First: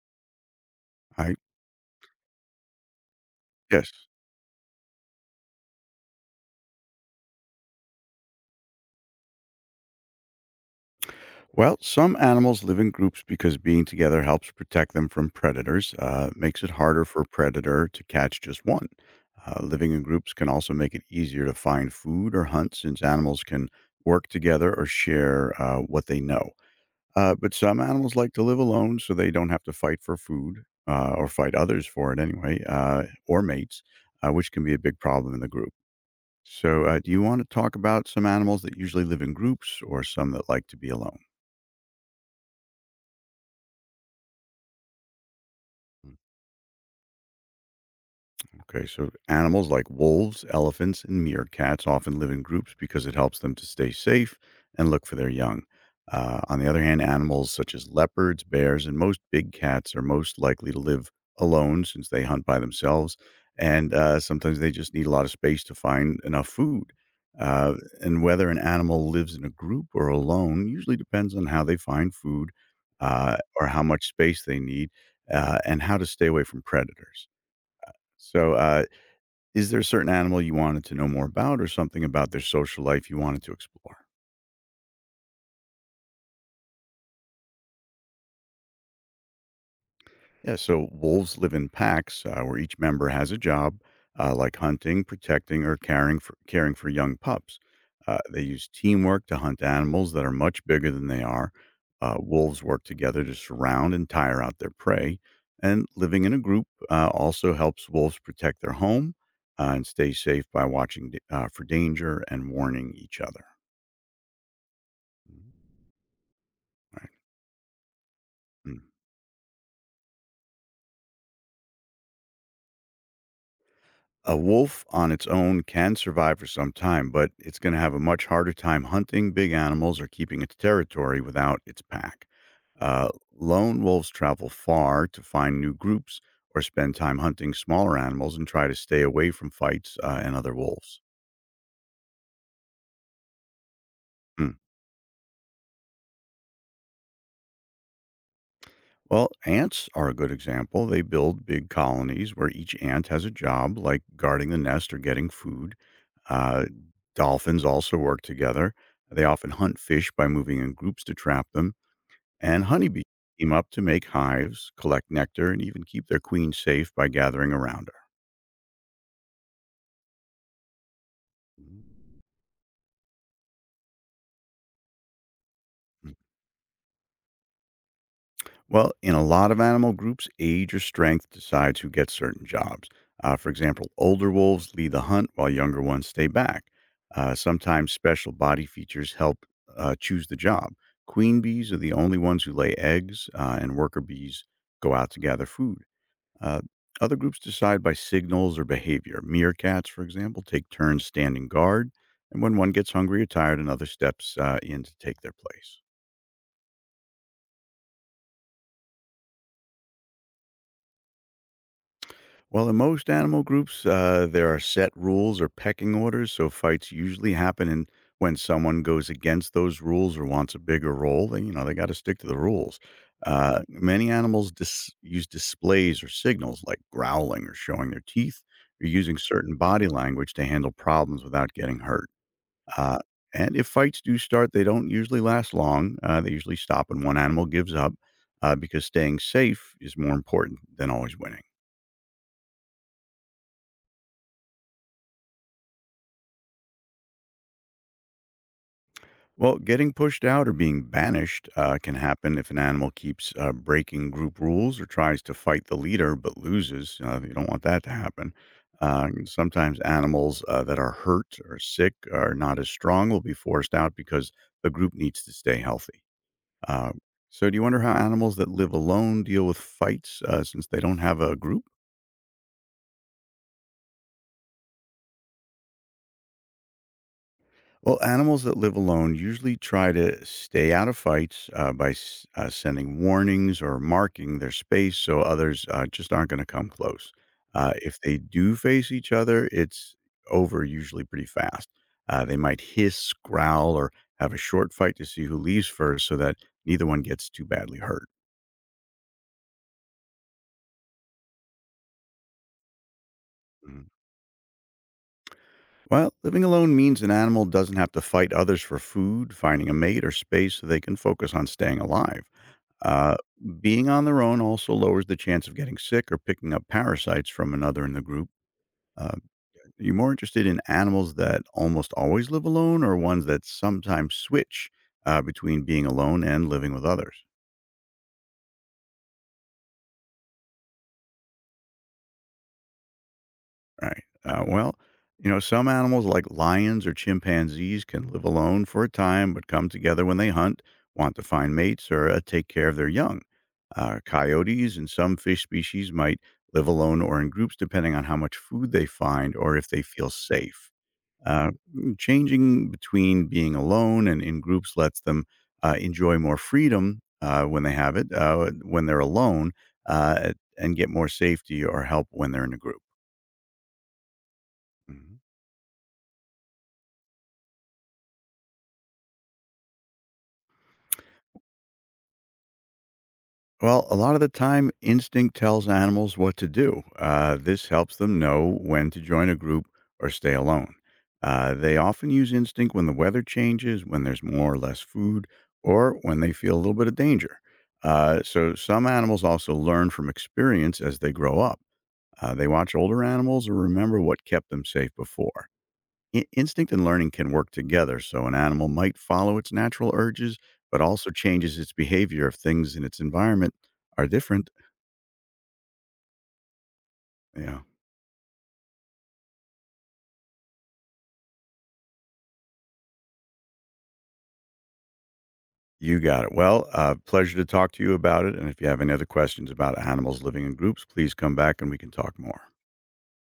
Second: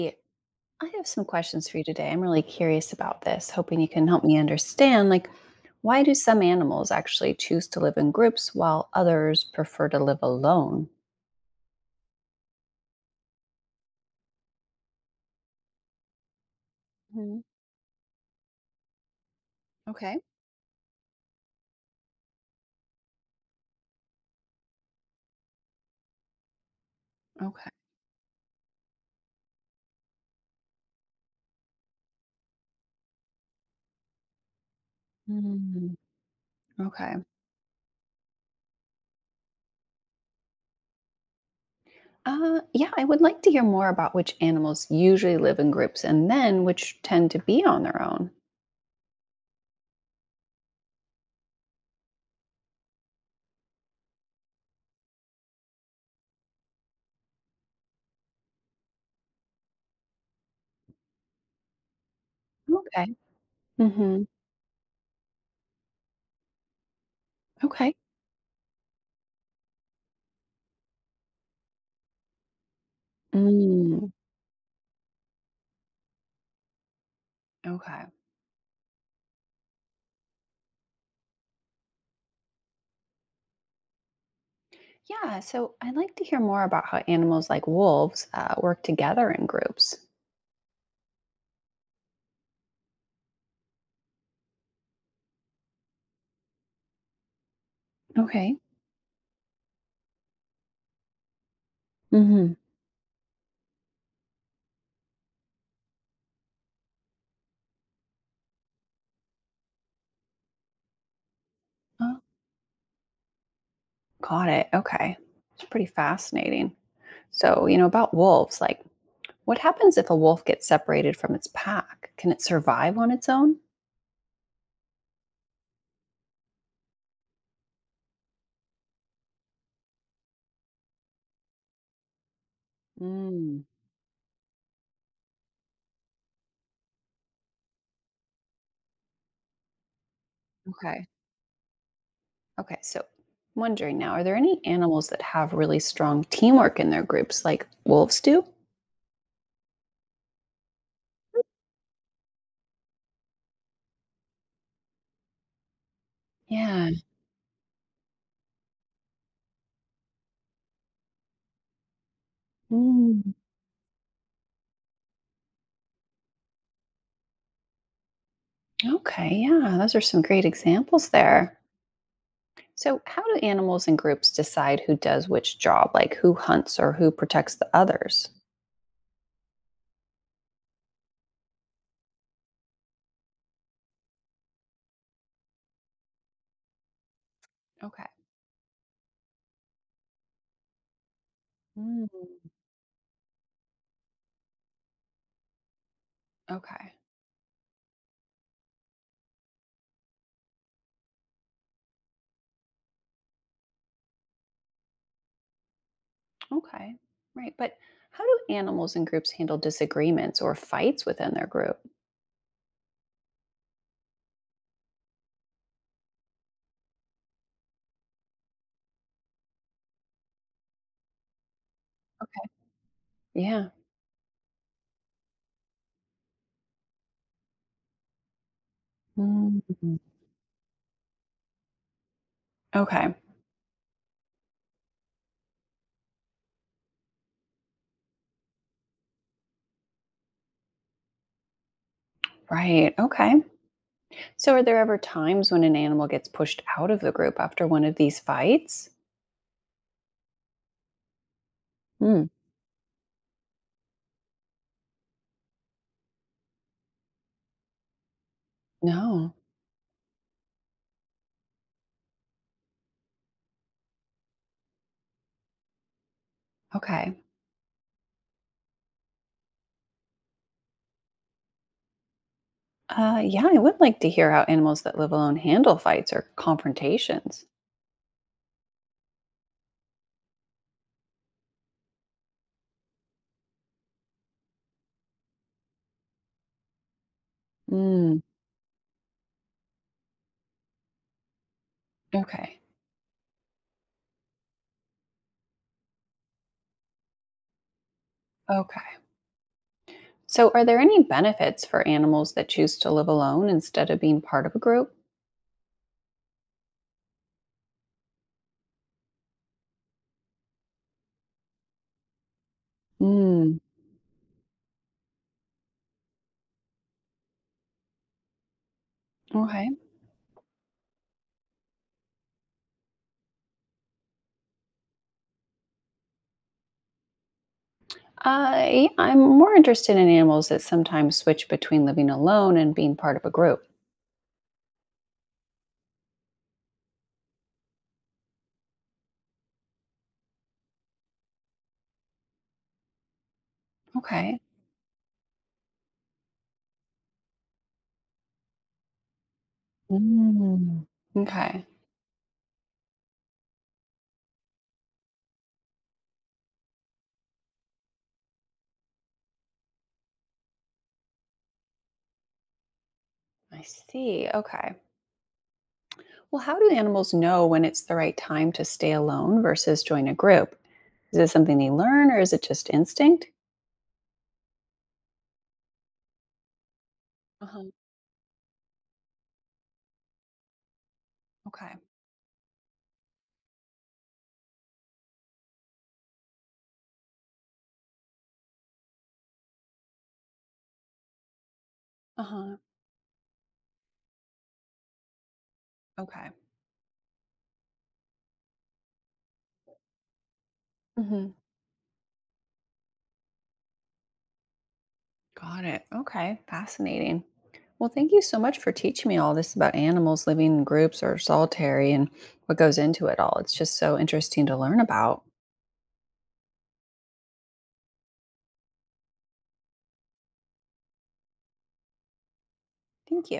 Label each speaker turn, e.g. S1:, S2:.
S1: Yeah. I have some
S2: I
S1: questions for you today. I'm really curious about this, hoping you
S2: Yes.
S1: can help me understand. Like, why do some animals actually choose to live in groups while others prefer to live alone?
S2: Well, some animals live in groups because being together helps protect them from predators, makes it harder for a
S1: Mhm.
S2: predator to catch just one. Living in
S1: Okay.
S2: groups can also make it easier to find food or hunt since animals can work together or share what they know. But
S1: Okay.
S2: some animals like to live alone so they don't have to fight for food or fight others for it anyway, or mates, which can be a big problem in the group.
S1: Mm,
S2: So, do
S1: okay.
S2: you want to talk about some animals that usually live in groups or some that like to be alone?
S1: Yeah, I would like to hear more about which animals usually live in groups and then which tend to be on their own.
S2: Okay, so animals like wolves, elephants, and meerkats often live in groups because it helps them to stay safe and look for their young. On the other hand, animals such as leopards, bears, and most big cats are most likely to live alone since they hunt by
S1: Okay.
S2: themselves. And
S1: Hmm.
S2: sometimes they just need a lot of space to find enough food. Uh,
S1: Okay.
S2: and whether an animal lives in a group or alone usually depends on how they find food or how much
S1: Mm,
S2: space they need and how to stay away from predators.
S1: okay.
S2: So, is there a certain animal you wanted to know more about or something about their social life you wanted to explore?
S1: Yeah, so I'd like to hear more about how animals like wolves work together in groups.
S2: Yeah, so wolves live in packs where each member has a job, like hunting, protecting, or caring for young pups. They
S1: Okay.
S2: use teamwork to hunt animals that are much bigger than they are.
S1: Hmm.
S2: Wolves work together to surround and tire out their prey. And living in a group also helps wolves protect their home and stay safe by watching for
S1: Oh,
S2: danger and warning each other.
S1: got it. Okay.
S2: Mhm.
S1: It's pretty fascinating.
S2: Right.
S1: So, you know, about wolves, like
S2: Mm.
S1: what happens if a wolf gets separated from its pack? Can it survive on its own?
S2: A wolf on its own can survive for some time, but it's going to have a much harder time hunting big animals or keeping its territory without its pack. Uh,
S1: Mm.
S2: Lone wolves travel far to find new groups or spend time hunting smaller animals and try to stay away from fights and other wolves.
S1: Okay. Okay. So, wondering now, are there
S2: Hmm.
S1: any animals that have really strong teamwork in their groups like wolves do?
S2: Well, ants are a good example. They build big colonies where each ant has a job, like guarding the nest or getting food. Uh,
S1: Yeah.
S2: Dolphins also work together. They often hunt fish by moving in groups to trap them. And honeybees
S1: Mm,
S2: team up to make hives, collect nectar, and even keep their queen safe by gathering around her.
S1: okay. Yeah. Those are some great examples there. So, how do animals and groups decide who does which job, like who hunts or who protects the others?
S2: Well, in a lot of animal groups, age or strength decides who gets certain jobs. For example, older wolves lead the hunt while younger ones stay back. Sometimes
S1: Okay.
S2: special body features help choose the job. Queen bees are the
S1: Mm.
S2: only ones who lay eggs, and worker bees go out to gather food. Uh,
S1: Okay.
S2: Other groups decide by signals or behavior. Meerkats, for example, take turns standing guard, and when one gets hungry or tired, another steps in to take their place.
S1: Okay. Right. But how do animals and groups handle disagreements or fights within their group?
S2: Well, in most animal groups, there are set rules or pecking orders, so fights usually happen and when someone goes against those rules or wants a bigger role, then you know they got to stick to the
S1: Okay.
S2: rules.
S1: Yeah.
S2: Many animals use displays or signals like growling or showing their teeth or using certain
S1: Mm.
S2: body language to handle problems without getting hurt. Uh,
S1: Okay.
S2: and if fights do start, they don't usually last long. They usually stop when one animal gives up because staying safe is more important than always winning.
S1: Right. Okay. So are there ever times when an animal gets pushed out of the group after one of these fights?
S2: Well, getting pushed out or being banished can
S1: Hmm.
S2: happen if an animal keeps breaking group rules or tries to fight the leader but loses. You don't want that to happen. And
S1: No.
S2: sometimes animals that are hurt or sick or not as strong will be forced out because the group needs to stay healthy. Uh,
S1: Okay.
S2: so, do you wonder how animals that live alone deal with fights since they don't have a group?
S1: Yeah, I would like to hear how animals that live alone handle fights or confrontations.
S2: Well, animals that live alone usually try to stay out of fights by sending warnings or marking their space so others just aren't going to come close. If they
S1: Mm.
S2: do face each other, it's over usually pretty fast. They
S1: Okay.
S2: might hiss, growl, or have a short fight to see who leaves first so that neither one gets too badly hurt.
S1: Okay. So, are there any benefits for animals that choose to live alone
S2: Mm.
S1: instead of being part of a group?
S2: Well, living alone means an animal doesn't have to fight others for food, finding a mate, or space so they can focus on staying alive. Uh, Being on their own also lowers the chance of getting sick or picking up parasites from another in the group. Uh,
S1: Okay.
S2: are you more interested in animals that almost always live alone or ones that sometimes switch between being alone and living with others?
S1: I'm more interested in animals that sometimes switch between living alone and being part of a group.
S2: Right. Well, you know, some animals like lions or chimpanzees can live alone for a time, but come together when they hunt, want to find mates, or take care of their young.
S1: Okay.
S2: Coyotes and some fish species might live alone or in groups, depending on how much food they find or if they feel safe.
S1: Mm. Okay.
S2: Changing between being alone and in groups lets them enjoy more freedom when they have it, when they're alone, and get more safety or help when they're in a group.
S1: I see. Okay.
S2: Mhm.
S1: Well, how do animals know when it's the right time to stay alone versus join a group? Is it something they learn or is it just instinct?
S2: Well, a lot of the time, instinct tells animals what to do.
S1: Uh-huh.
S2: This helps them know when to join a group or stay alone.
S1: Okay.
S2: They often use instinct when the weather changes, when there's more or less food, or when they feel a little bit of danger. So, some animals also learn from experience as they grow up. They
S1: Uh-huh.
S2: watch older animals or remember what kept them safe before.
S1: Okay.
S2: Instinct and learning can work together, so an animal might follow its natural urges, but also
S1: Mhm.
S2: changes its behavior if things in its environment are different.
S1: Got it. Okay. Fascinating.
S2: Yeah,
S1: Well, thank you so much for teaching me all this about animals living in groups or solitary and what goes into it all. It's just so interesting to learn about.
S2: you got it. Well, pleasure to talk to you about it. And if you have any other questions about animals living in groups, please come back and we can talk more.
S1: Thank you.